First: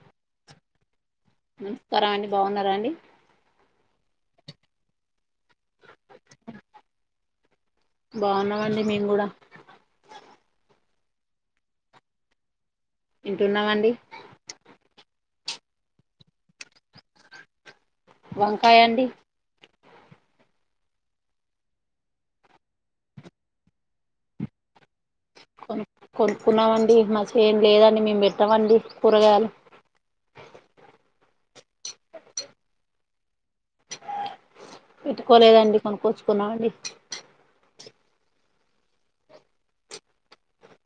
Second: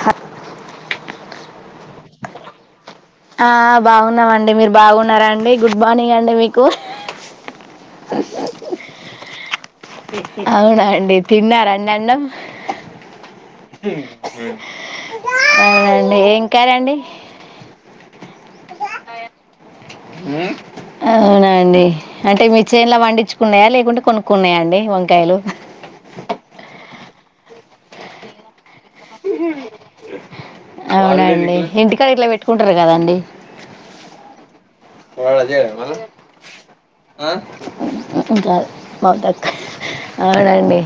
హ నమస్కారం అండి బాగున్నారా అండి ఆ బాగున్నామండి మీరు బాగున్నారా అండి గుడ్ మార్నింగ్ అండి మీకు బాగున్నామండి మేము కూడా అవునాండి అ తిన్నారా అండీ అన్నం తింటున్నామండి అవునండి ఏం కర్రీ అండి వంకాయ అండి అవునాండి అంటే మీ చేన్లా పండించుకున్నాయా లేకుంటే కొనుక్కున్నాయా అండి వంకాయలు కొ కొనుక్కున్నామండి మస ఏం లేదని మేము పెట్టామండి కూరగాయలు అవునా అం ఇంటికా ఇట్లా పెట్టుకుంటారు కదాండి పెట్టుకోలేదండి కొనుక్కొచుకున్నామండి ఇకా మౌట అవునా అండీ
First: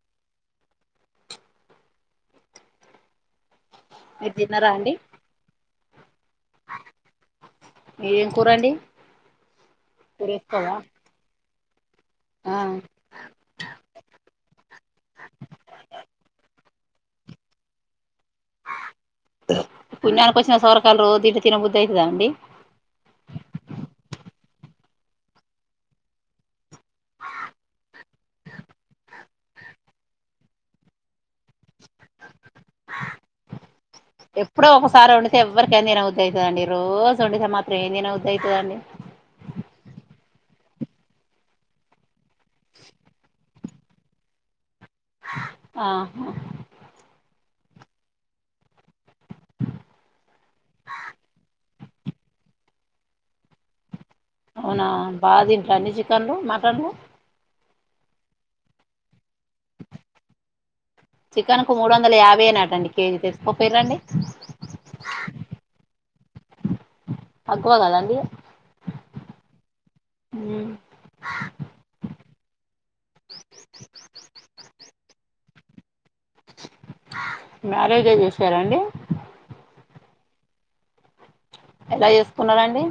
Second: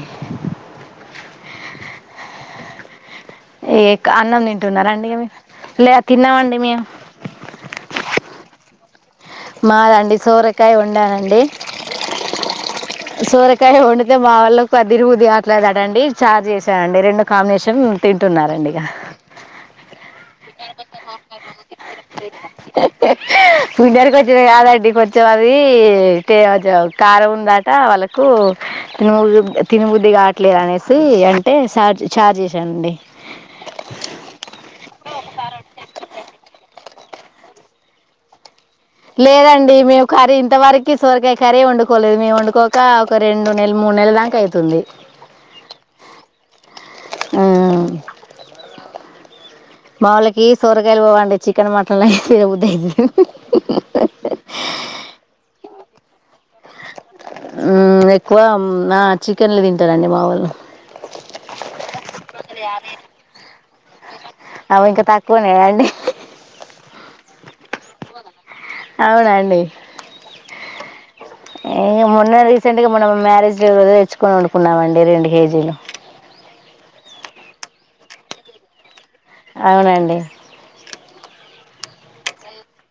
ఏ మీరు అన్నం తిన్నారా తింటున్నారా అండి ఇ లే తిన్నామండి మేము మీరేం కూరండి మాద అండి సోరకాయ కూరేసుకోవా వండానండి ఆ సోరకాయ వండతే మా వాళ్లు పదినిమిది అట్లాదు అటడి చార్జ చేస్త అండి రెండు కాంబినేషన్ తింటున్నారండి ఇక పుణ్యానికి వచ్చిన సవరకాాల ర దింట తినబుద్ధ అవుతుందా అండి కాదడి కొర్చం అది ఇే కారం ఉందా వాళ్ళకు తి తినుముద్ది కావట్లేదునేసి అంటే చార్జ్ చార్జ్ చే ఎప్పుడో ఒకసారి వండితే ఎవరికైనా నేను ఉద్దస్తానండి ఈ రోజు డ మాత్రం ఏన్నా ఉదవుయిదండి లేదండి మేము కర్రీ ఇంత వరకు సొరకాయ కర్రీ వండుకోలేదు మేముం అడుకోక ఒక రెండు నెల మూడు నెల దాకా అవుతుంది ఆా ఆ మాములకి సొరగాయలు పోవండి చికెన్ మటన్లు అయిద్ద అవునా బా ఇ ఫ డు మాట్లాడు మ్ ఎక్కువ నా చికెన్లు తింటారండి మా వాళ్ళు చికెన్ కు మూడు వందల యాభై అనాటండి కేజీ తెస్త అవు ఇంకా తక్కువనే అండి తక్కువ కదాండి అవునా అండి మ్ మొన్న రీసెంట్ గా మనం మ్యారేజ్ తెచ్చుకని వండుకున్నామండి రెండు కేజీలు మ్యారేజే చేసాసరాండి అవునండి ఎలా చేసుకున్నారండి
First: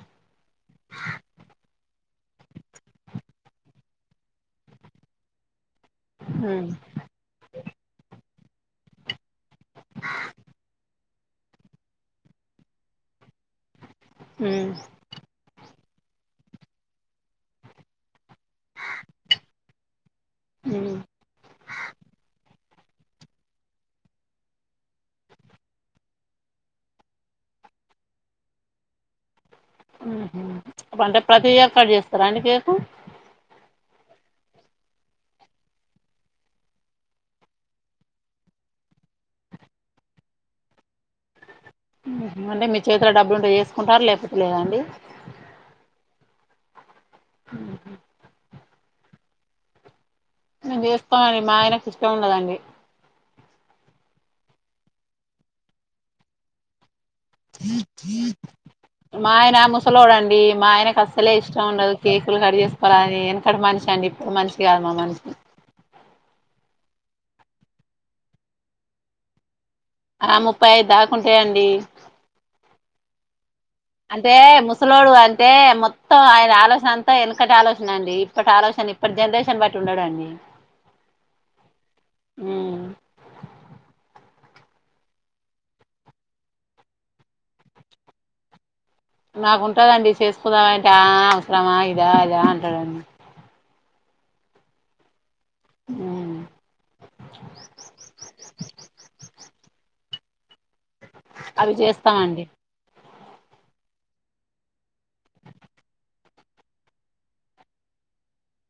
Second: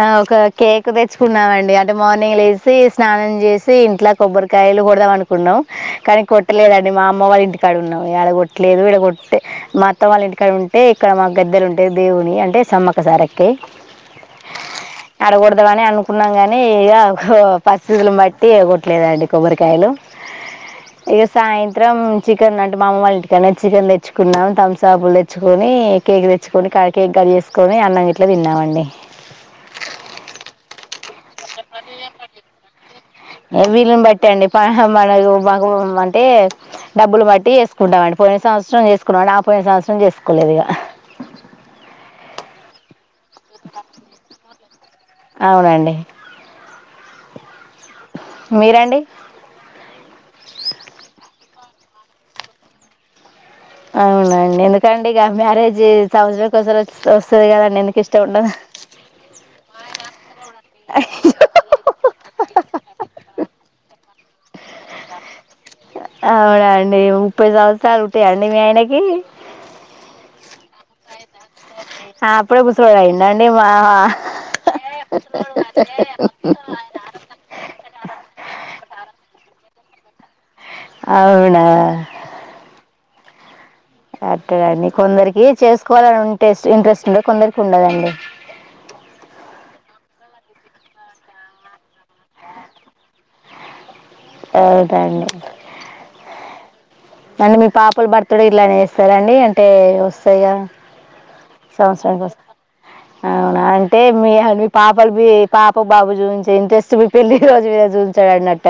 ఆ ఒక కేక్ తెచ్చుకున్నామ అండి ఇడ్ మార్నింగ్ లేసి స్నానం చేసి ఇంట్లో కొబ్బరికాయలు కొడదాం అనుకున్నాం కానీ ఉమ్ కొట్టలేదండి మా అమ్మ వాళ్ళ ఇంటి కాడ ఉన్నాము ఎడ కొట్ లేదు ఇడ కొట్ మా అత్త వాళ్ళ ఇంటికాడ ఉంటే క్క మా గద్దెలు ఉంటయి దేవునియి అంటే సమ్మక సారక్కయి ఉమ్ ఆడగొడదనే అను కున్నాం గాని ఇగ హు పరిస్థితులను బట్ తీయ్య గొట్లేదండి కొబ్బరికాయలు ఉమ్ ఇగ సాయంత్రం చికెన్ అ మా అమ్మ వాళ్ళ ఇంటికాన్నే చికెన్ తెచ్చుకున్నాం తంసాపులు తెచ్చుకొని కేక్ తెచ్చుకొని కేక్ కట్ చేసుకొని అన్నం ఇట్లా తిన్నామండి ఊహూ అంటే ప్రతి ఇయర్ కట్ చేస్తారా అండి కేక్ ఏ వీలును బట్టి అండి [unintelligible] మనకు మాకు అంటే డబ్బులు బట్టి చేసుకుంటామండి పోయిన సంవత్సరం చేసుకున్నామండి ఆ పోయిన సంవత్సరం చేసుకోలేదిగ అంటే మీరు చే తుల డబ్బులుంటే చేసుకుంటారు లేకపోతే లేదా అండి అవునండి హ ఆ మీరండి మేం చేస్తామండి మా ఆయనకు ఇష్టం ఉండదండి అవున అండి ఎందుకంటే ఇగ మ్యారేజ్ సంవత్సరం ఓసారి మా ఆయన ముసలోడండి మా ఆయనకు అస్సలే ఇష్టం ఉండదు కేకులు కట్ చేసుకోవడం అది ఎనకడ మనిషండి ఈ మనిషిగాదు మా మనిషి అవునండి ముప్పై సంవత్సరాలు ఉంటాయండి మీ ఆయనకి ఆ ముప్పై ఐదు దాకా ఉంటాయి అండి అప్పుడే ముసలోడు అయిండండి మా అంటే ముసలోడు అంటే మొత్తం ఆయన ఆలోచన అంతా ఎనకటి ఆలోచన అండి ఇప్పటి ఆలోచన ఇప్పటి జనరేషన్ బట్టి ఉండాడ అండి అవునా అట్టగాదండి కొందరికి చేసుకోవాలని ఉంటే ఇంట్రెస్ట్ ఉంటే కొందరికి ఉండదండి నాకుంటదండి చేసుకుందామంటే ఆ అవసరమా ఇదా అదా అంటడండి అవుద అండి [unintelligible] మళ్ళీ మీ పాపలు బర్త్ డే ఇలానే చేస్తారండి ఎయి వస్తయిగా అవి చేస్తామండి అవునా అంటే మీ మీ పాపలు మీ పాప బాబు చూయించే ఇంట్రెస్ట్ మీ పెళ్లి రోజు మీద చూయించడన్నట్టు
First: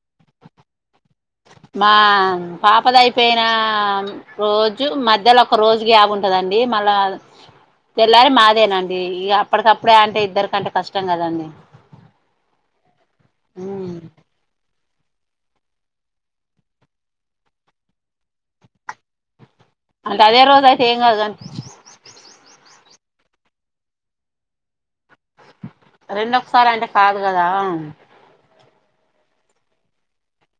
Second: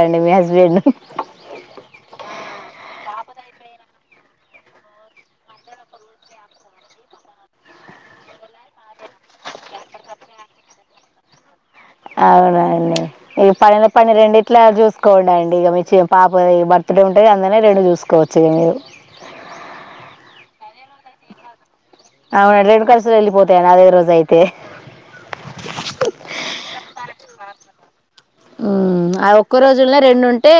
మా పాప దైపోయి ఆ రోజు మధ్యలో ఒక రోజు గ్యాప్ ఉంటదండి మళ్ళా తెల్లారి మాదేనండి ఇగ అప్పటికప్పుడే అంటే ఇద్దరికంటే కష్టం గదండి అవునండి ఈ పనిలో పని రెండిట్లా చూసు కోండండి ఇగ మీ పాపది బర్త్ డే ఉంటే అందునే రెండు చూసుకోవచ్చు ఇక మీరు అంటే అదే రోజు అయితే ఏం కాదండి అవునండి రెండు ఖర్చులు యెళ్ళి పోతాయి అదే రోజు అయితే రెండు ఒకసారి అంటే కాదు గదా రా ఉ ఆ ఒక్క రోజునే రెండుంటే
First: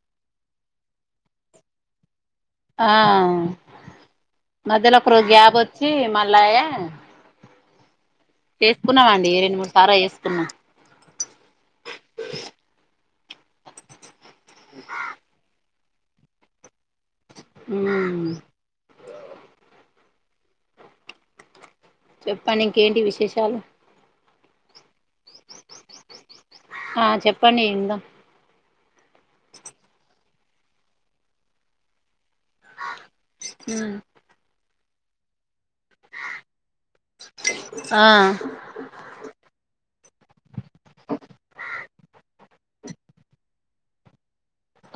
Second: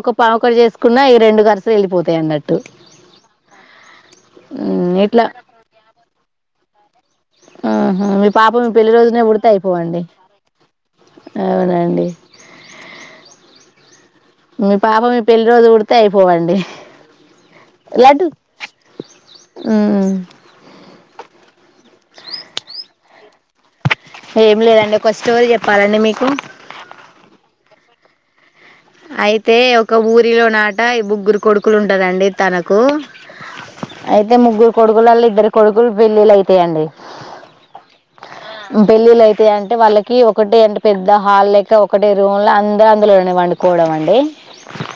ఒక పావకొడు చేసుకున్న ఈ రెండు కార్స్ లు వెళ్ళిపోతాయి అన్నట్టు ఆ హ్మ్. మధ్యలో ఒక ఇట్లా రోజు గ్యాప్ వచ్చి మళ్ళాయ ఆ మీ పాప మీ పెళ్లి రోజునే చేసుకున్నామండి పుడితే రెండు మూడు సార్లు అయిపోవండి చేసుకున్నాం అవునండి మీ పాప మీ పెళ్లి రోజు పడు అయిపోవండి ము ఉ ఊ చెప్పండి ఇంకేంటి విశేషాలు ఏం లేదండి ఒక స్టోరీ చెప్పాలండి మీకు ఆ చెప్పండి ఇందాం అయితే ఒక ఊరిలో నట ముగ్గురు కొడుకులు ఉంటదండి తనకు అయితే ముగ్గురు కొడుకుల ఇద్దరు కొడుకులు పెళ్ళిళ్ళయితయండి ఆ పెళ్ళిళయిత అంటే వాళ్ళకి ఒకటి అంటే పెద్ద హాల్ లెక్క ఒకటే రూంలా అందర్ అందులోనే పండు కోడం అండి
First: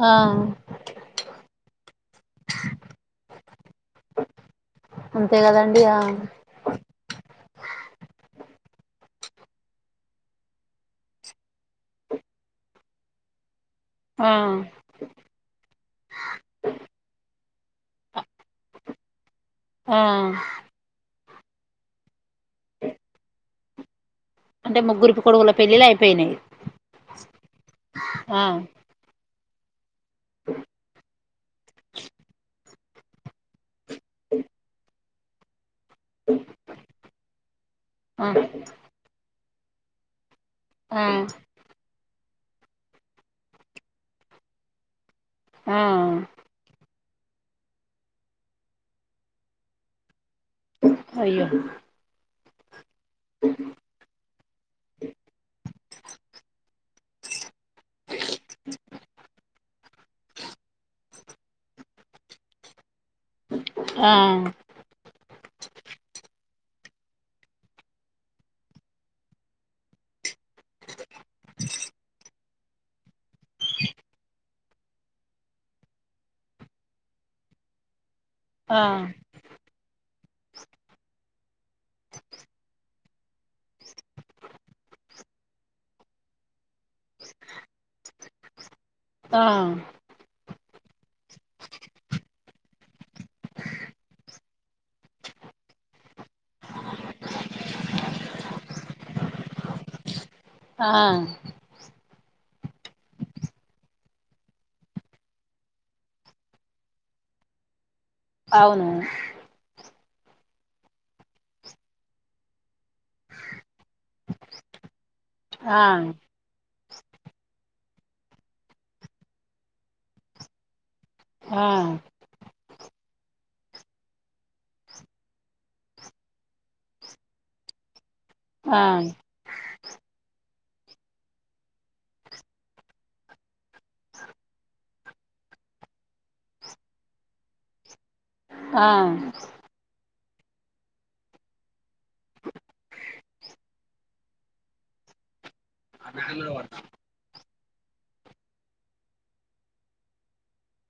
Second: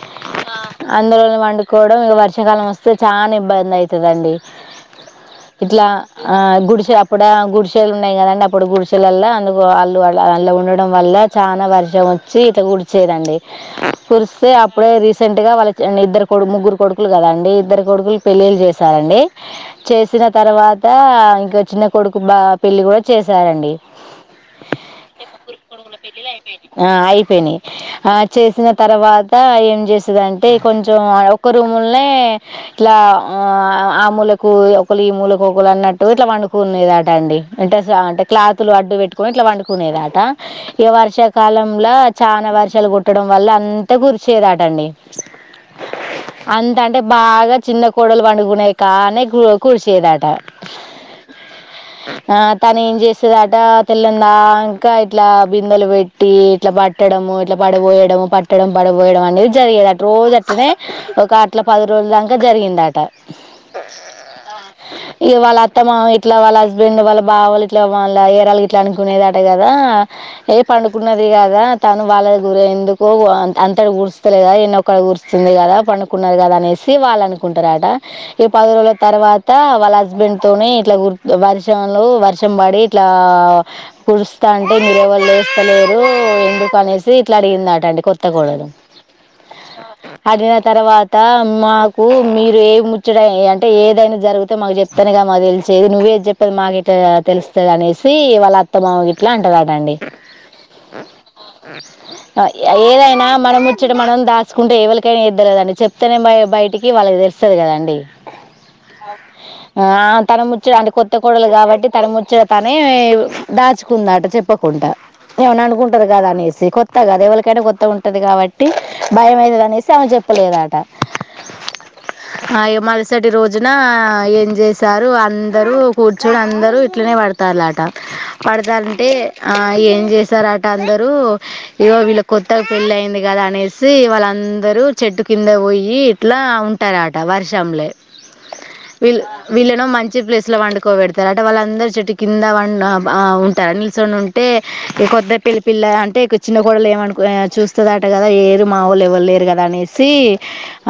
ఆ అందులోనే పండుకోవడం ఇగ వర్షాకాలం వస్తే చాలా ఇబ్బందయితదండి. అంతే కదండి ఇట్లా ఆ గుడిసె అప్పుడే గుడిసెలు ఉన్నాయి కదండి అప్పుడు గుడి [inaudible] అందుకు అల్లు అల ఉండడం వల్ల చాల వర్షం వచ్చి ఇత కుడిచేదండి ఆ కురిస్తే అప్పుడే రీసెంట్గా వాళ్ళ ఇద్దరు కొడు ముగ్గురు కొడుకులు కదండి ఇద్దరు కొడుకులు పెళ్ళిళ్ళు చేసారండి. ఆ చేసిన తర్వాత ఇగ చిన్న కొడుకు బా పెళ్ళి కూడా చేసారండి అంటే ముగ్గురు కొడుకుల పెళ్ళిళ్ళు అయిపోయినాయి ఆ అయిపోయినయి. ఆ చేసిన తర్వా ఆ ఏం చేస్ అంటే కొంచెం ఒక రూముల్నే ఇలా ఆ మూలకు ఈ మూల కోకల్ అన్నట్ ఇట్లా పండుకునేదట అండిం అంటే ఆ క్లాతులు అడ్డు పెట్టుకని ఇట్లా పండు కొనేదటా ఈ ఆ వర్షకాలంలా చాలా వర్షాలు కొ ట్టడం వల్ల అంత కురిసేదటండి ఆ అంటే బాగా చిన్న కోడలు పండుకున్నాయి కాడ్నే కురిసేదట అయ్యో ఆ తని చేసేదట తెల్లందాంకా ఇట్ల బిందెలు పెట్టి ఇట్ల పట్టడము ఇట్ల ప పడబయడం పట్టడం పడబోయడం అనేది జరిగేది అ రోజు అట్నే ఒక అట్ల పది రోజుల దాక జరిగిందట. ఆ ఇగ వాళ్ళ అత్తమామ ఇట్ల వాళ్ళ హస్ నుండు వాళ్ళ బావలు ఇట్లా వాల ఏరాాల ఇట్లా అనుకునేదట కదా ఏ పండుగ ఉన్నది గాక పని కాలేదు మూర ఎందుకో అంత కూర్స్తలే కదా ఎన్నొక్క కూరుస్తుంది కదా పండుకున్నారు కదా అనేసి వాళ్ళు అనుకుంటారు ఆట ఈ పది ఆ రోజుల తర్వాత వాళ్ళ హస్బెండ్ తోనే ఇట్లా వర్షంలు వర్షం పడి ఇట్లా కురుస్తాంటే మీర ఎవరు లేస్తలేరు ఎందుకు అనే త్రీ ఇట్లా అడిగిందటండి కొత్తకూడలు ఆ అడి తర్వాత మాకు మీరు ఏ ముచ్చడ అంటే ఏదైనా జరిగితే మాకు చెపైను కదా మా తెలిసేది నువ్వేది చెప్పది మా గెట్లా తెలుస్తుంది అనేసి వాళ్ళ అత్త మామ గ ఇట్లా అంటుారటండి ఆ ఏదైనా మనం ముచ్చట మనం దాచుకుంటే ఎవలికైనా ఇద్దలేదండి చెప్తేనే బయటికి వాళ్ళకి తెలుస్తది కదండి అవును ఆయ్ తన ముచ్చడు అంట కొత్త కోడలు కాబట్టి తన ముచ్చట తనే దాచుకుందట చెప్పకుంట ఏమన ఆ అనుకుంటది కదా అనేసి ఇది కొత్తగాదే ఎవలికైనా కొత్త ఉంటది కాబట్టి భయంమయిది అనేసి ఆమె చెప్పలేద ఆట ఆ హా ఇగ మరుసటి రోజు నా ఏం చేశారు అందరూ కూర్చొని అందరూ ఇట్లనే పడతారులాట ఆ పడతారంటే ఆ ఏం చేస్తార గ అందరూ ఇగో వీళ్ళ కొత్తగా పెళ్లిి అయింది కదా అనేసి వాళ్ళందరూ చెట్టు కింద పోయి ఇట్లా ఉంటారట వర్షంలే ఆ వీళ్ళు వీళ్ళన మంచి ఇచ్చే ప్లేస్లో వండుకోబెడతారు అట వాళ్ళందరూ చెటు కింద వం ఉంటారు నిల్చొని ఉంటే కొత్త పిలి పిల్లె అంటే ఇక చిన్న కోడలు ఏమను కె చూస్త వచ్చదట కదా ఏరు మా వాళ్లు ఎవ్వరులేరు కదా అనేసి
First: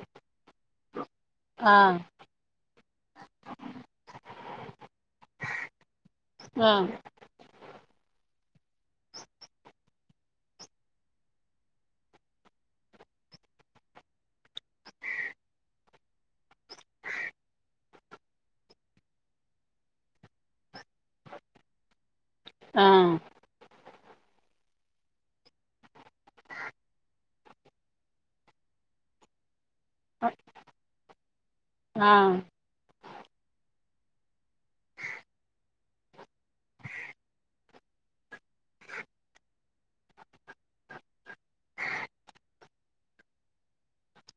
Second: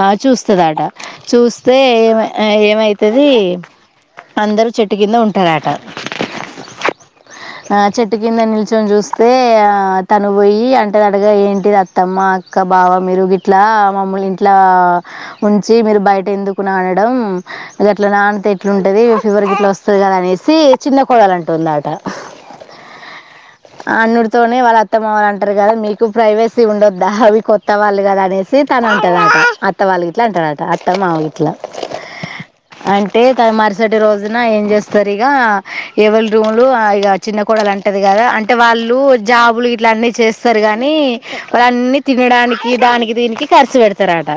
ఆ చూస్తదట చూస్తే ఆ ఏ ఏమైతుంది అందరు చెట్టు కింద ఉంటారట చెట్టు కింద ని కొంచం చూస్తే ఆ తను పోయి అంటది అంటగా ఏంటి అత్తమ్మ అక్క బావ మీరు గిట్లా మమ్మని ఇంట్లా ఉంచి మీరు బయట ఎందుకు నానడం అట్లా నాన్యత ఎట్లుంటుంది ఫీవర్ గట్లా వస్తుంది కదా అనేసి చిన్న కొడాలంటుందట ఆ ఆ అల్లుడి తోనే వాళ్ళ అత్తా మామలు అంటారు కదా మీకు ప్రైవసీ ఉండొద్దా అవి కొత్త వాళ్ళు కదా అనేసి తన ఉంటదాక అత్త వాళ్ళు గిట్లా అంటారట అత్త మామ గిట్లా ఆ అ అంటే త మరుసటి రోజున ఏం చేస్తారు ఇ గా ఎవరి రూమ్లు ఆ ఇ గ చిన్నకోూడలు అంటె ఉంటది కదా అంటే వాళ్ళు జాబులు ఇట్ల అన్నీ చేస్తారు గానీ వాళ్ళన్నిీ తినడానికి దానికి దీనికి ఖర్చు పెడతారట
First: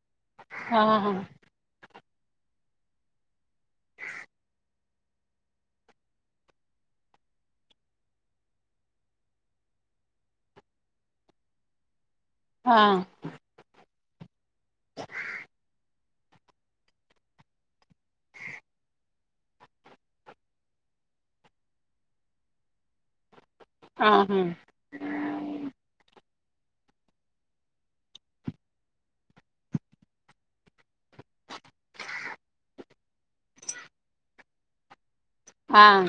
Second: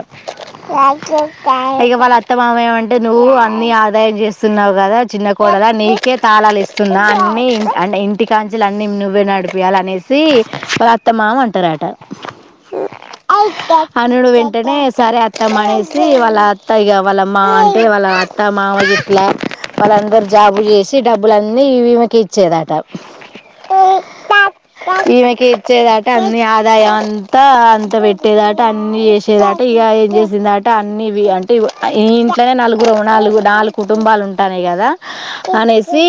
ఆహా చ క వాళ్ళ అత్తమామ ఏమంటే నువ్వు అన్ని ఆదాయం చేస్తున్నావు కదా చిన్నకోడలా నీకే తాళాలు ఇస్తున్నా అన్ని అంటే ఇంటి కాంచలు అన్నిీ నువ్వే నడిపియాలి అనే వ వాళ్ళ అత్తమామ అంటారట ఆ అనుడు వెంటనే సరే అత్తమ్మనేసి వాళ్ళ అత్త ఇక వాళ్ళమ్ మా అంటే వాళ్ళ అత్త మామ చెట్లా వాళ్ళందరూ జాబు చేసి డబ్బులు అన్నీ విమెకి ఇచ్చేదట ఆహా ఈమెకి ఇచ్చేదాట అ ఆదాయం అంతా అంత పెట్టేదట అన్ని చేసేదట ఇక ఏం చేసేంద అట అవి అంటే ఇంట్నే నలుగురు నాలుగు నాలుగు కుటుంబాలు ఉంటయి అంటానే కదా ఆ అనేసి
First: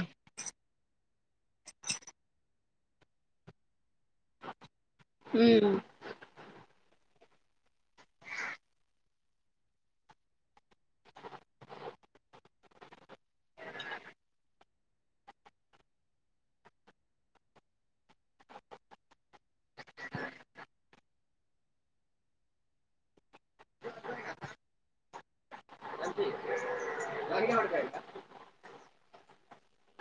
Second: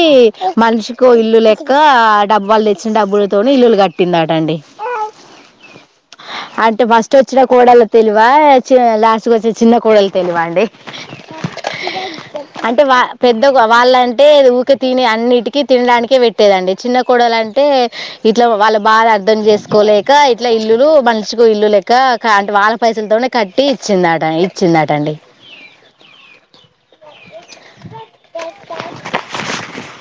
మనిషికి ఇల్లు లెక్క డబ్బుళ్ళ తెచ్చిన డబలు తోని ఇల్లులు కట్టిందాట అండి మ్మ్ అంటే ఫస్ట్ వచ్చిన కోడలు తెలివ చిన లాస్ట్కి వచ్చిన చిన్న కోడలు తెలివ అండి అంటే వా పెద్ద వాళ్ళంటే ఊక తిని అన్నిటికిీ తినడానికే పెట్టేదండి చిన్న కోడలు అంటే ఇట్లా వాళ్ళ బాధ అర్ధం చేసుకోలేక ఇట్లా ఇల్లులు మణచుకో ఇల్లు లేక అంటే వాళ్ళ పైసలతోనే కట్టి ఇచ్చిందట ఇచ్చిందాటండి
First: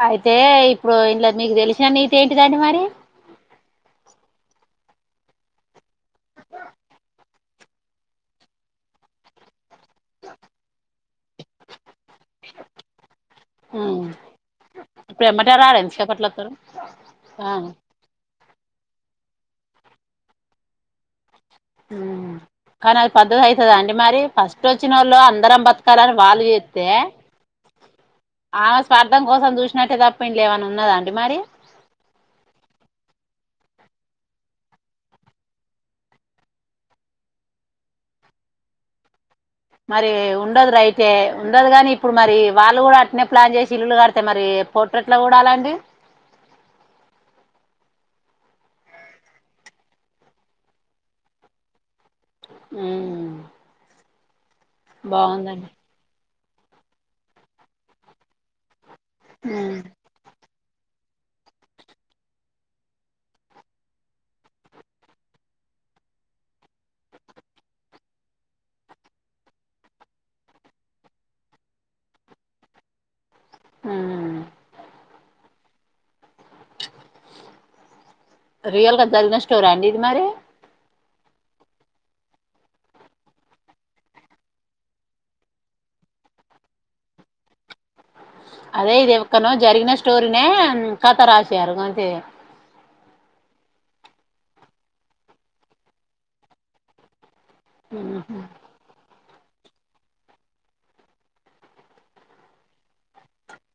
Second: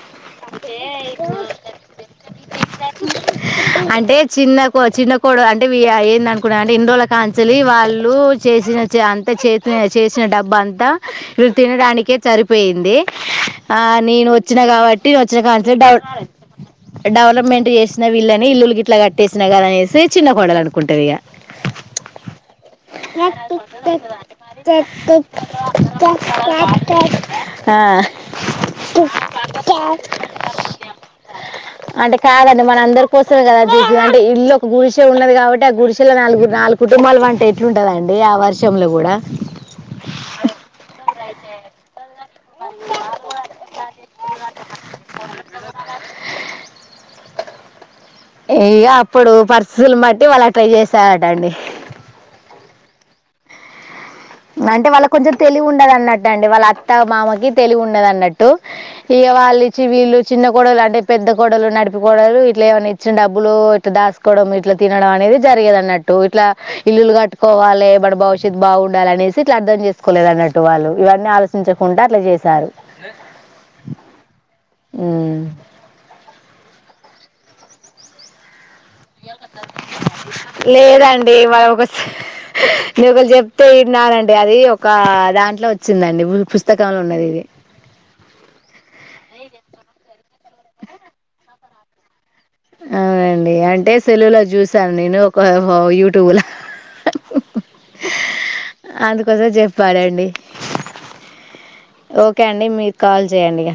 అయితే ఇప్పుడు ఇంట్లో మీకు తెలిసిన నీతే ఏంటి [unintelligible] మరి అంటే చిన్నకో చిన్నకోడల్ అంటే ఏంద అనుకున్నా అంటే ఎన్ని రోజకంచాలి వాళ్ళు చేసిన అంత చేసిన చేసిన డబ్బు అంతా మీరు తినడానికే సరిపోయింది ఆ మరి నేను వచ్ చ్చిన కాబట్టి ఇప్పుడు వచ్చిన కా ఎమ్మటే రాడు డౌట్ ఎంతసేపట్ల వత్తడు రాడు డెవలప్మెంట్ చేసిన వీళ్ళని ఇల్లులు గిట్ల కట్టేసినా కదా అనేసి చిన్న కొడలు అనుకుంటది ఇగ కానీ అది పద్ధతి అయితద అండి మరి ఫస్ట్ వచ్చిన వాళ్ళు అందరం బతకాలని వాళ్ళు చెత్తే ఆ ఆమె స్వార్థం కోసం చూసినట్టే తప్ప ఇం లో ఏమన్న ఉన్నద అండి మరి అంటే కాదండి మన అందరి కోసమే కదా [unintelligible] అంటే ఇల్లు ఒక గురిసె ఉన్నది కాబట్టి ఆ గురిసెలో నాలుగు నాలుగు కుటుంబాలు వంట ఎట్లుంటదండి ఆ వర్షంలో కూడా మరి ఉండదు రైటె ఉండదు గాని ఇప్పుడు మరి వాళ్ళు కూడా అట్నే ప్లాన్ చేసి ఇల్లులు కడితే మరి పోట్రెట్ల కూడాలండి ఏ అప్పుడు పరిస్థితులను బట్టి వాళ్లు అట్లా చేశారటండి మ్మ్ అంటే వాళ్లకు కొంచెం తెలివి ఉండదు అన్నట్ దండి వాళ్ళ అత్త మామకి తెలివి ఉండదు అన్నట్టు ఇగ ఉమ్ వాళ్ళుచ్చి వీళ్ళు చిన్న కోడలు అంటే పెద్ద కోడలు నడిపుకోడలు ఇట్లా ఏమనా ఇచ్చిన డబ్బులు ఇట్లా దాసుకోవడం ఇట్లా తినడం అనేది జరిగేది అన్నట్టు ఇట్లా ఇల్లులు కట్టుకోవాలి వాడి భవిష్యత్తు బాగుండాలి అనేసి ఇట్లా అర్ధం చేసుకోలేదు అన్నట్టు వాళ్లు ఇవన్నీ ఆలోచించకుండా అట్లా చేసారు ఉమ్ ఉమ్ రియల్గా జరిగిన స్టోరా అండి ఇది మరి వేవనాస్ ఒక నే ఒకలు చెప్తే విన్నానండి అది ఒక దాంట్లో వచ్చిందండి పుస్తకంలో ఉన్నది ఇది అదే ఇది ఎక్కనో జరిగిన స్టోరి నే కథ రాసి జరుగంతే అవునండి అంటే సెల్ లో జూసాను నేను ఒక వో యూట్యూబ్ ల మ్మ్ హ్మ్ అందుకోసం చెప్పానండి ఓకే అండి మీరు కాల్ జేయండి ఇగ